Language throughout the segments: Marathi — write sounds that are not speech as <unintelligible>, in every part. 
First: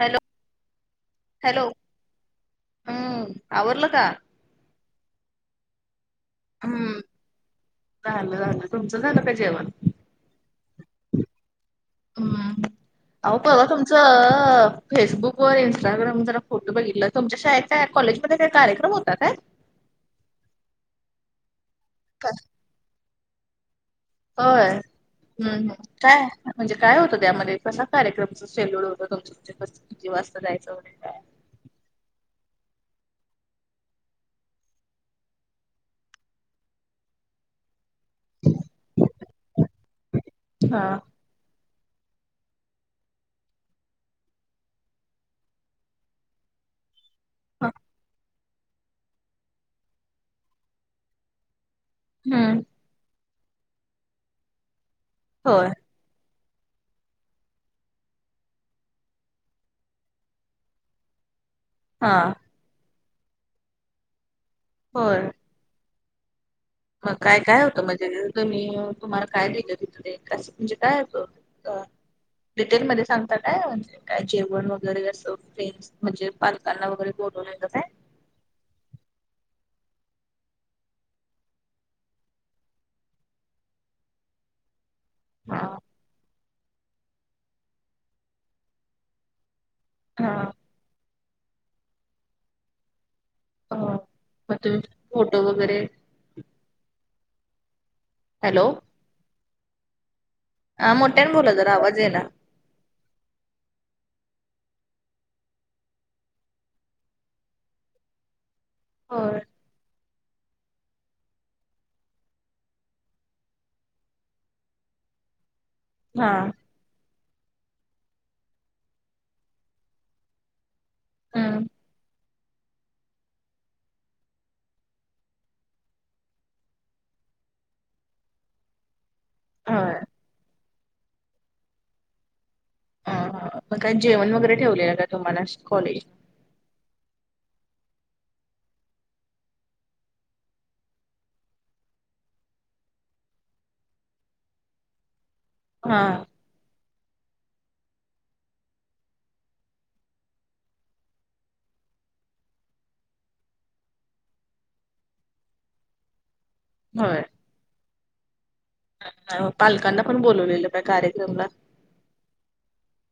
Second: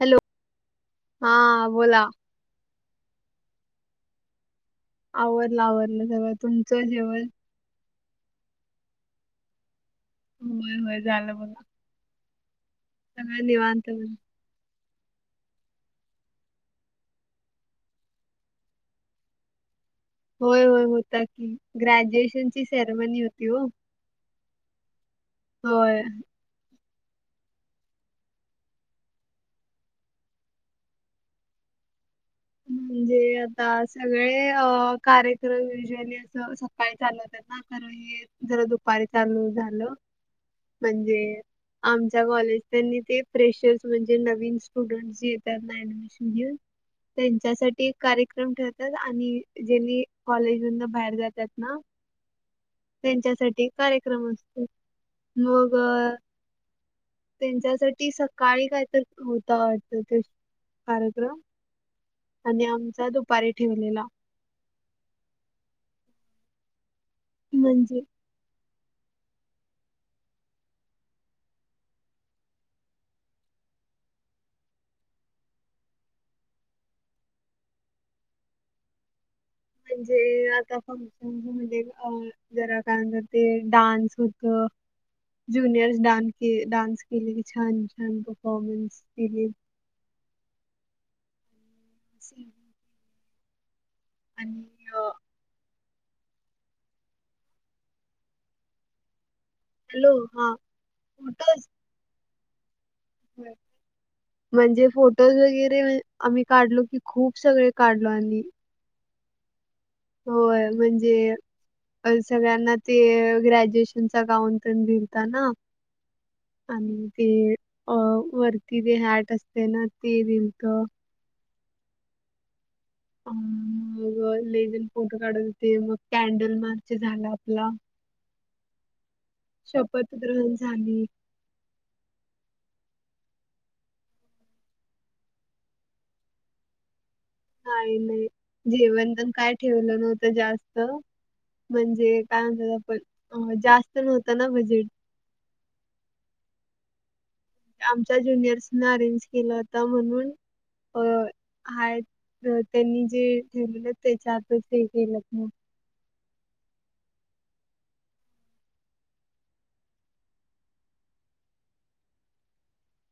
हॅलो! हा हॅलो! बोला आवरल का? आवरलं आवरलं सगळ. हम्म झालं. झालं. तुमचं झालं काय जेवण? होय होय झालं बघा. हम्म अहो सगळं परवा निवांत तुमचं बघा. अ फेसबुक वर इंस्टाग्राम जरा फोटो बघितला. तुमच्या शाळेत का कॉलेजमध्ये काय कार्यक्रम होता काय? होय -होय होता की. का- ग्रॅज्युएशन ची सेरमनी होती हो. होय! हम्म ह्. होय काय? म्हणजे काय होतं त्यामध्ये कसा कार्यक्रमच शेड्युल होतं? तुम <unintelligible> किती वाजता जायचं वगैरे काय? म्हणजे आता सगळे अं कार्यक्रम युजुअली असं अं सकाळी चालत <unintelligible> जर दुपारी चालू झालं हा म्हणजे आमच्या कॉलेज <unintelligible> ते फ्रेशर्स म्हणजे नवीन स्टुडंट्स येतात ना, ऍडमिशन घेऊन हा त्यांच्यासाठी एक कार्यक्रम ठेवतात आणि जे नी कॉलेजमधन बाहेर जातात ना हम्म. त्यांच्यासाठी कार्यक्रम असतो, मग हं त्यांच्यासाठी सकाळी काय तर होता वाटतं, ते कार्यक्रम. हा. आणि आमचा दुपारी ठेवलेला. होय. मग काय काय होतं? म्हणजे <unintelligible> तुम्ही तुम्हाला काय दिलं गिफ्ट? <unintelligible> म्हणजे काय डिटेलमध्ये सांगता काय म्हणजे काय जेवण वगैरे असं म्हणजे पालकांना वगैरे बोलवलेल काय? म्हणजे आता फंक्शन म्हणजे अ जरा काय म्ह ते डान्स होत हा ज्युनिअर्स डान्स के डान्स केलेली, छान छान परफॉर्मन्स केली हा. स अं मग तुम्ही फोटो वगैरे हॅलो. हॅलो, हा. अं मोठ्याने बोला फोटोज जरा, आवाज येईना. <unintelligible> म्हणजे फोटोज वगैरे आम्ही काढलो की, खूप सगळे काढलो आम्ही होय. होय, म्हणजे सगळ्यांना ते ग्रॅज्युएशनचा गाऊन पण दिलता ना. हा. आणि ते अं वरती जे हॅट असते ना, ते दिलंत. हं. <unintelligible> मग लई जण फोटो काढत होेते, मग कॅन्डल मार्च झाला आपला. होय. शपथ ग्रहण झाली. ह हा मग काय जेवण वगैरे ठेवलेलं का तुम्हाला? असं कॉलेज काय नाही, जेवण ते न काय ठेवलं नव्हतं जास्त. म्हणजे काय म्हणतात पण जास्त नव्हतं ना बजेट. हा. आमच्या ज्युनियर्सन अरेंज केला होता, म्हणून हो, आहेत. त्यांनी जे ठेवलेलं त्याच्या आतच <unintelligible> होय. पालकांना पण बोलवलेलं का कार्यक्रमला?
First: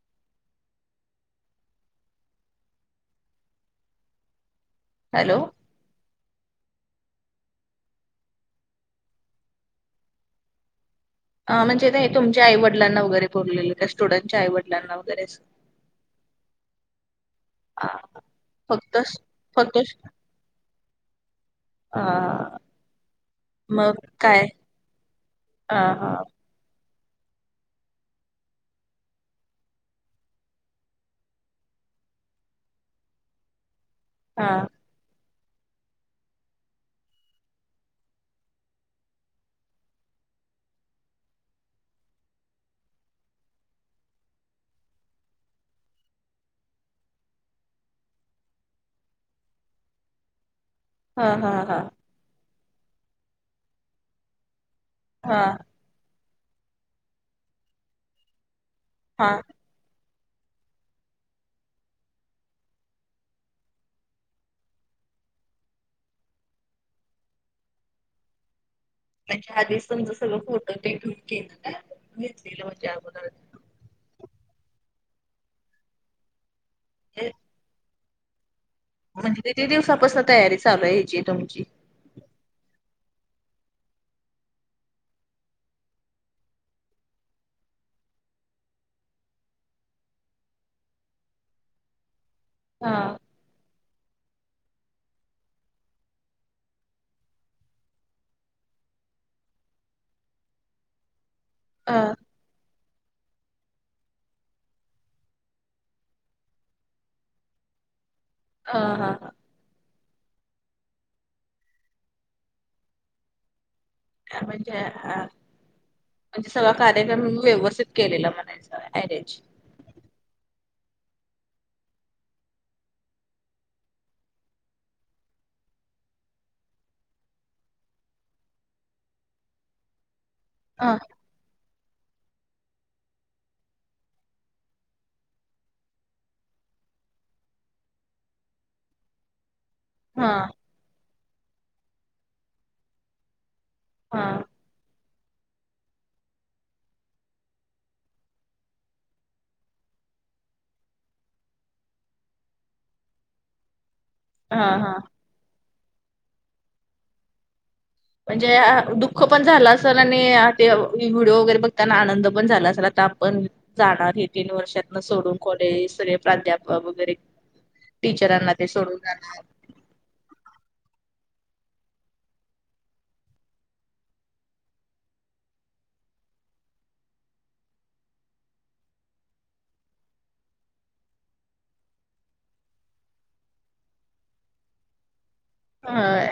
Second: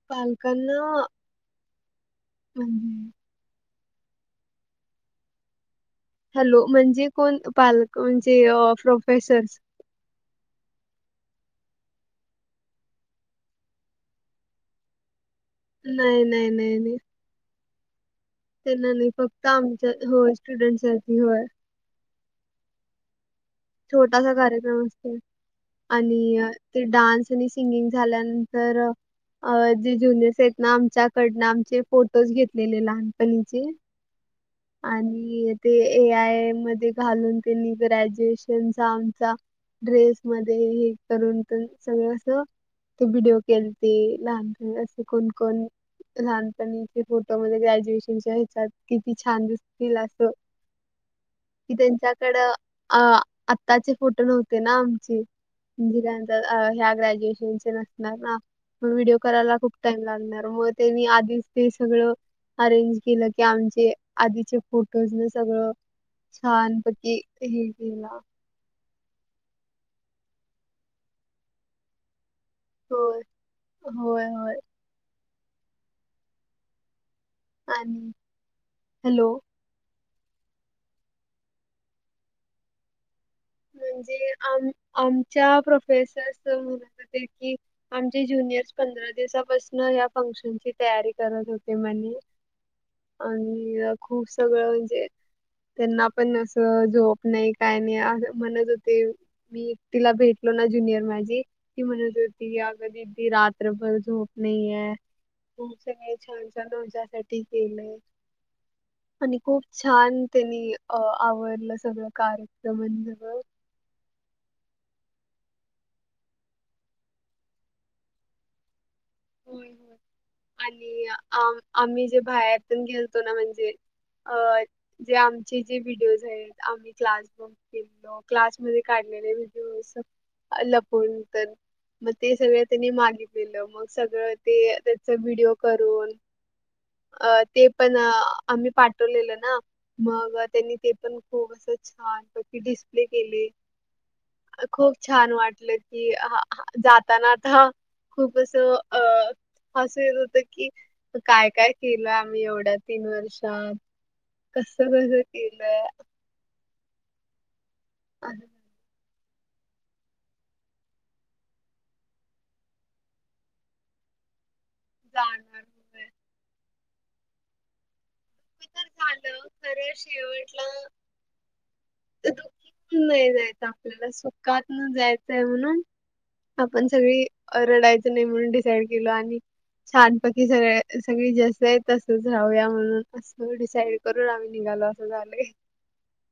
पालकांना <unintelligible> हॅलो. हॅलो म्हणजे कोण? पालक म्हणजे अं प्रो्पेसर्स. अं म्हणजे काय तुमच्या आई-वडलांना वगैरे बोलेलं, काय स्टुडंट्सच्या आई-वडलांना वगैरे नाई-नाई-नाई-नाई. <inaudible> त्यांना नाही फक्त आमच्या होय, स्टुडंट्ससाठी होय. ओ. छोटासा कार्यक्रम असतो हा हा आणि ते डान्स आणि सिंगिंग झाल्यानंतर अं जे ज्युनियर्स हेत ना आमच्याकडनं आमचे फोटोज घेतलेले लहानपणीचे. हा. आणि ते ए आय मध्ये घालून ते <unintelligible> त्यांचा, आमचा ड्रेस मध्ये हे करून पण सगळं अस. ते व्हिडिओ केलते लहानपणी असे कोण-कोण. लहानपणीचे फोटोमध्ये ग्रॅज्युएशनच्या ह्याच्यात किती छान दिसतील असं. ह. कि त्यांच्याकडं आ- आताचे फोटो नव्हते ना, आमचे. हा निदान तर ह्या ग्रॅज्युएशन नसणार ना मं विडिओ हा करायला खूप टाईम लागणार, हो, त्यांनी आधीच ते सगळं अरेंज केलं, की आमचे आधीचे फोटोज नं सगळं. छान पैकी हे केला. त्याच्या आधीच त्यांच सगळं फोटो ते घेऊन घेतलं, घेतलेलं होतं अगोदर. होय-होय. ए. आणि हॅलो. म्हणजे किती दिवसापासनं तयारी चालू हाय ह्याची तुमची म्हणजे आम- आमच्या प्रोफेसर सर म्हणत होते की आमचे ज्युनियर्स पंधरा दिवसापासणं या फंक्शन ची तयारी करत होते म्हणे. हं. आणि खूप सगळं म्हणजे त्यांना पण असं झोप नाही, काय नाही असं. म्हणत होते मी तिला भेटलो ना, ज्युनियर माझी ती हा म्हणत हो <unintelligible> रात्रभर झोप नई हे. तुमचे <unintelligible> छान- छान तुमच्यासाठी केलं. अं हं. आणि खूप छान त्यांनी अं आवरलं सगळं कार्यक्रम अं म्हणजे आ म्हणजे सगळा कार्यक्रम व्यवस्थित केलेला म्हणायचं अरेंज. होय होय. आणि आ- आम्ही जे बाहेरतून घेलतो ना म्हणजे अं जे आमचे जे व्हिडिओज आहेत आम्ही क्लास केलतो, क्लासमध्ये काढलेले व्हिडिओज हा लपवून तर, मग ते सगळं त्यांनी मागितलेलं मग सगळं ते त्याचं व्हिडिओ करून अं ते पण आम्ही पाठवलेलं ना हा मग त्यांनी ते पण खूप असं छान पैकी डिस्प्ले केले. हां... खूप छान वाटलं की, हा हा जाताना आता खूप असं अ हासिर्र होतं की काय काय केलं आम्ही एवढ्या तीन वर्ष? हा कस्स हा कसं केलंय? असं म्हणजे अंआ दुः खुपच झालं असेल आणि ते व्हिडिओ वगरे बघताना आनंद पण झाला असेल आता आपण जाणार हे तीन वर्षात सोडुन जाणार कॉलेज, होय सगळे प्राध्यापक वगरे, टीचरांना ते सोडून जाणार सगळ्यात शेवटला न्नई जायचं आपल्याला, सुक्कातनं जायचंय म्हणून आपण सगळी रडायचं नाही म्हणून डिसाईड केलो आणि छानपैकी सगळे सगळी जसं आहे तसच राहूया म्हणून सगळं डिसाईड करून आम्ही निघालोय असं झालंय. हह होय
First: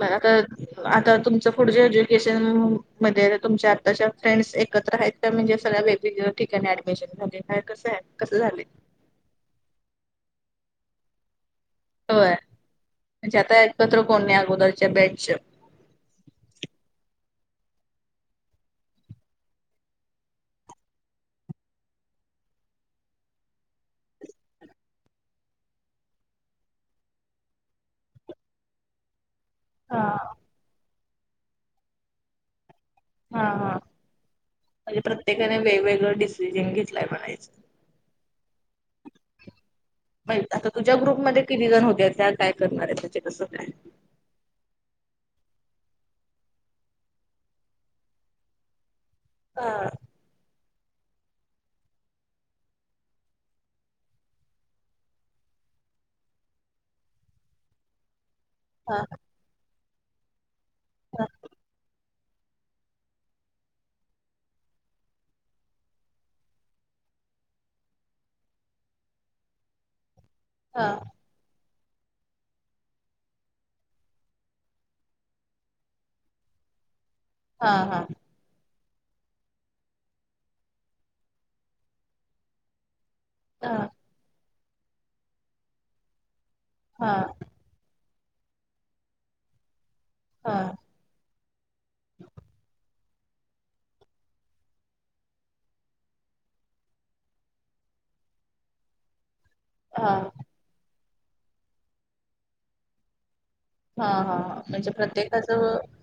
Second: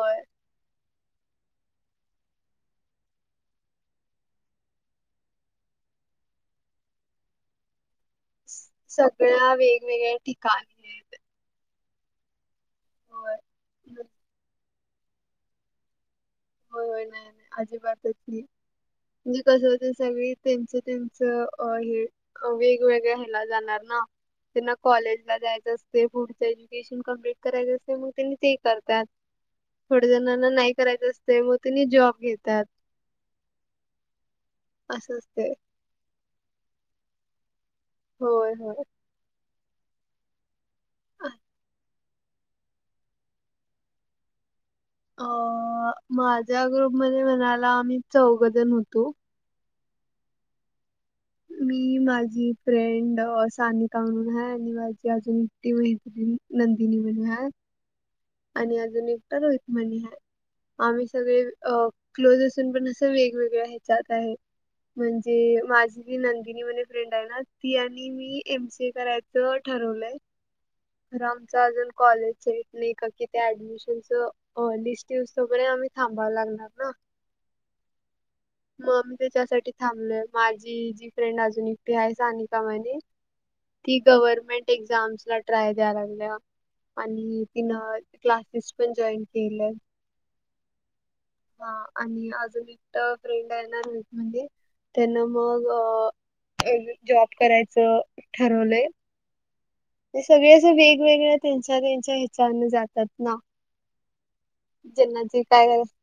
मला तर आता तुमचं पुढचं एज्युकेशन म्हंजे तुमच्या आत्ताच्या फ्रेंड्स एकत्र हैत. त्या म्हणजे सगळ्या वेकतीवेगती ठिकाणी ऍडमिशन झालेय, कसंय कसं झाले सगळ्या वेगवेगळ्या ठिकाण होय होय. म्हणजे आता एकत्र कोण नाही अगोदरच्या बॅच च हो होय ना आजी बातय की मी कसं होतं सगळे त्यांच त्यांचं अहे ह वेगवेगळ्या ह्यांना जाणार ना? त्यांना कॉलेजला जायचं असते पुढचे एज्युकेशन कम्पलीट करायचं असते मग त्यांनी ते करतात. हा थोडे जणांना नाही करायचं असते मग त्यांनी जॉब घेतात. हा हा, म्हणजे असं असते प्रत्येकाने वेगवेगळं डिसिजन घेतलाय म्हणायचं. होय होय... वैत आता तुझ्या ग्रुपमध्ये किती जण होते त्यात काय करणार आहे त्याचे कसं काय अ माझ्या ग्रुपमध्ये म्हणायला आम्ही चौघं जण होतो. आअ मी, माझी फ्रेंडं सानिका म्हणून हाय आनि माझी अजून <unintelligible> नंदिनी म्हणूया आणि हा अजून एकटा रोहित म्हनला, आम्ही हा सगळे अ क्लोज असून पण असं वेगवेगळ्या ह्याच्यात आहे. म्हणजे माझीी नंदिनी वानी फ्रेंड आहे ना, ती आनी मी एम. सी. ए. करायचं ठरवलंय. हा. रॉंगचा अजून कॉलेजच्या हित नाही कनकि त्या ऍडमिशनचं अं लिस्ट येऊस्तोपर्यंत आम्ही थांबावं लागणार ना? हा हा.... मग मी त्यासाठी थांबलोय, माझी जी फ्रेंड अजून एकटी आहे सानिका मने हा ती गव्हर्मेंट एक्झाम्सला ट्राय द्याय लागल्या हा हा आणि तिनं क्लासेस पण जॉईन केलंय. हा हा, आणि अजून एकटं फ्रेंड आहे ना ग्रुपमंधे त्यांना मग एरवी जॉब करायचं ठरवलंय हा ते सगळे ज वेगवेगळ्या त्यांच्या त्यांच्या हिच्याने जातात ना. हा हा म्हणजे ज्यांना जे काय प्रत्येकाचं. करायचं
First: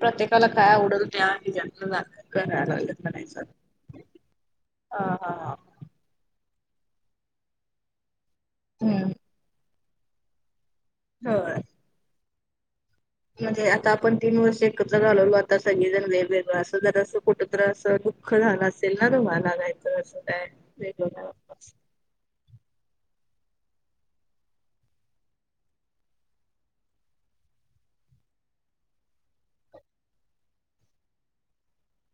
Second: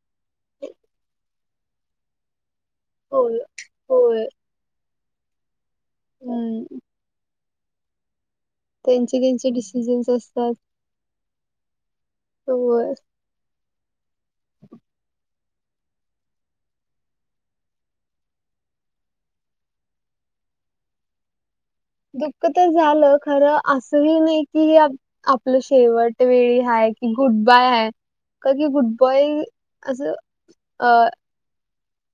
प्रत्येकाला काय आवडल त्या जन् करायला लागलं म्हणायच. होय होय ह हा हा. हम. हम्म. त्यांचे त्यांचे डिसिजन्स असतात. हो. हो.. म्हणजे आता आपण तीन वर्ष एकत्र झालो आता सगळेजण वेगवेगळं असं जरा अस फोट. अस दुःख झालं असेल ना त मला नाही तर अस काय वेग. दुःख तर झालं खरं असंही नाही कि. आपलं शेवट वेळी ह की गुड बाय ह. कधी गुडबॉय असं अ.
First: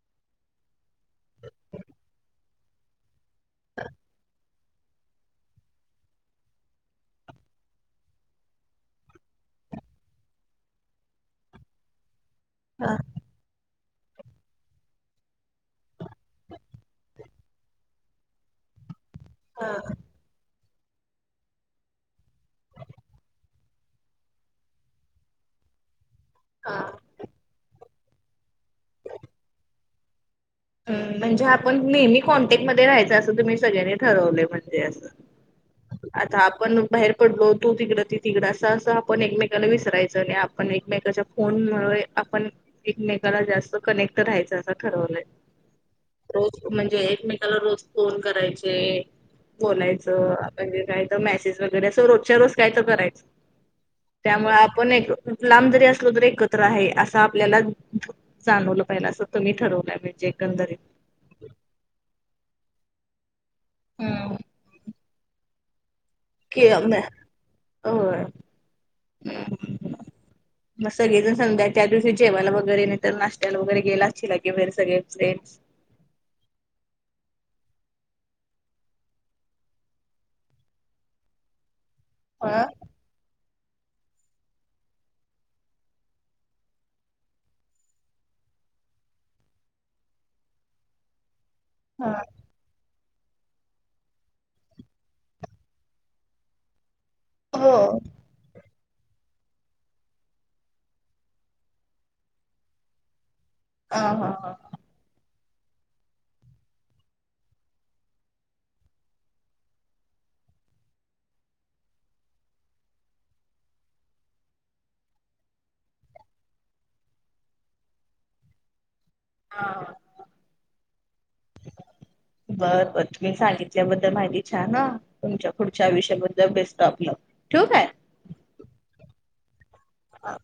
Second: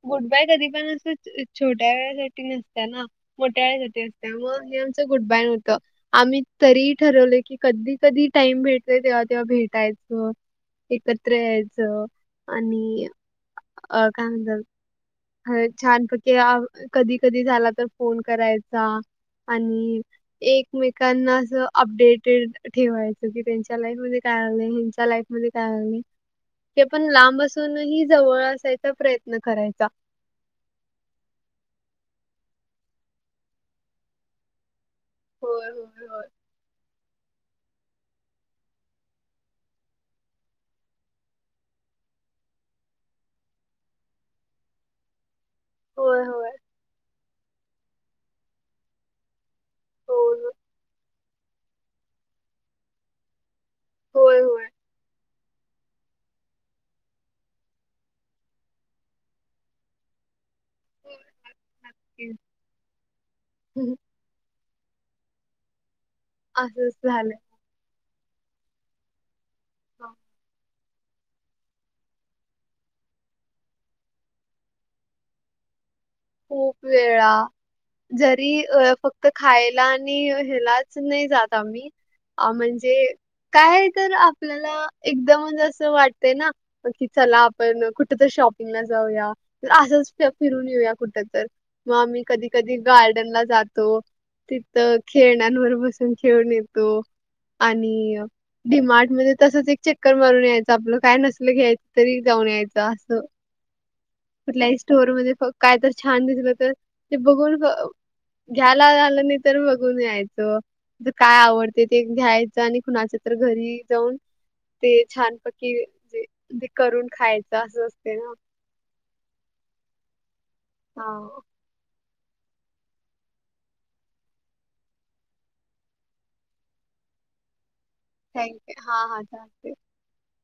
गुटबाय कधी पण असं छोट्या वेळासाठी नसत्या ना मोठ्या वेळासाठी असत्या मग हे. गुड बाय नवतं. आम्ही तरी ठरवले की कधी कधी टाइम भेटले तेव्हा तेव्हा भेटायचं. एकत्र यायचं हा आणि अ काय म्हणत. अ छानपक्की कधी कधी झाला तर फोन करायचा. हा आणि एकमेकांना अस अपडेटेड. ठेवायचं की त्यांच्या लाईफ मध्ये काय आलं हिंच्या लाईफ मध्ये काय आ नाही. हा. ते पण लांब असूनही जवळ असायचा प्रयत्न करायचा. म्हणजे आपण नेहमी कॉन्टॅक्ट मध्ये राहायचं असं तुम्ही सगळ्यांनी ठरवले म्हणजे असं. होय होय होय आता आपण बाहेर. पडलो तू तिकडं ती तिकडं असं असं आपण एकमेकाला विसरायचं आणि आपण एकमेकाच्या फोन मुळे आपण. एकमेकाला जास्त कनेक्ट राहायचं असं ठरवलंय. होय होय रोज म्हणजे एकमेकाला रोज फोन करायचे. बोलायचं हो आपण जे काय तर मेसेज वगैरे असं रोजच्या रोज काय तर करायचं. होय त्यामुळे होय आपण एक लांब जरी असलो तरी एकत्र आहे असं आपल्याला. जाणवलं पहिलं असं तुम्ही ठरवलंय म्हणजे एकंदरी. हम. हम. हे असंच होतंय. झालंय ह <inaudible> मग सगळे जण सधा त्या दिवशी जेवायला वगैरे नाही तर नाशत्याला वगैरे गेला चिला केर सगळे फ्रेंड्स. खूप वेळा. जरी अ फक्त खायला आणि ह्यालाच नाही जात आम्ही. अ हा म्हणजे काय तर आपल्याला एकदम असं वाटतय ना. की चला आपण कुठ तर शॉपिंगला जाऊया असंच फिरून येऊया. कुठ तर, मग हा आम्ही कधी कधी गार्डन ला जातो. तिथं खेळण्यावर बसून खेळून येतो. हो आणि डिमार्ट मध्ये तसच एक चक्कर मारून यायचं आपलं काय नसलं घ्यायच तरी जाऊन यायचं असं. अ हा. हा. कुठल्याही स्टोर मध्ये काय तर छान दिसलं तर ते बघून घ्यायला आलं नाही तर बघून यायचो. काय आवडते, ते घ्यायचं आणि कुणाच्या तर, घरी जाऊन ते छानपैकी, जे ते करून खायच, असं असते ना. हा. हा. बर बर, तुम्ही सांगितल्याबद्दल, माहिती छान हं. तुमच्या पुढच्या आयुष्याबद्दल, बेस्ट ऑफ लक. ठेऊ काय? थँक्, हा हा चालतय. हा.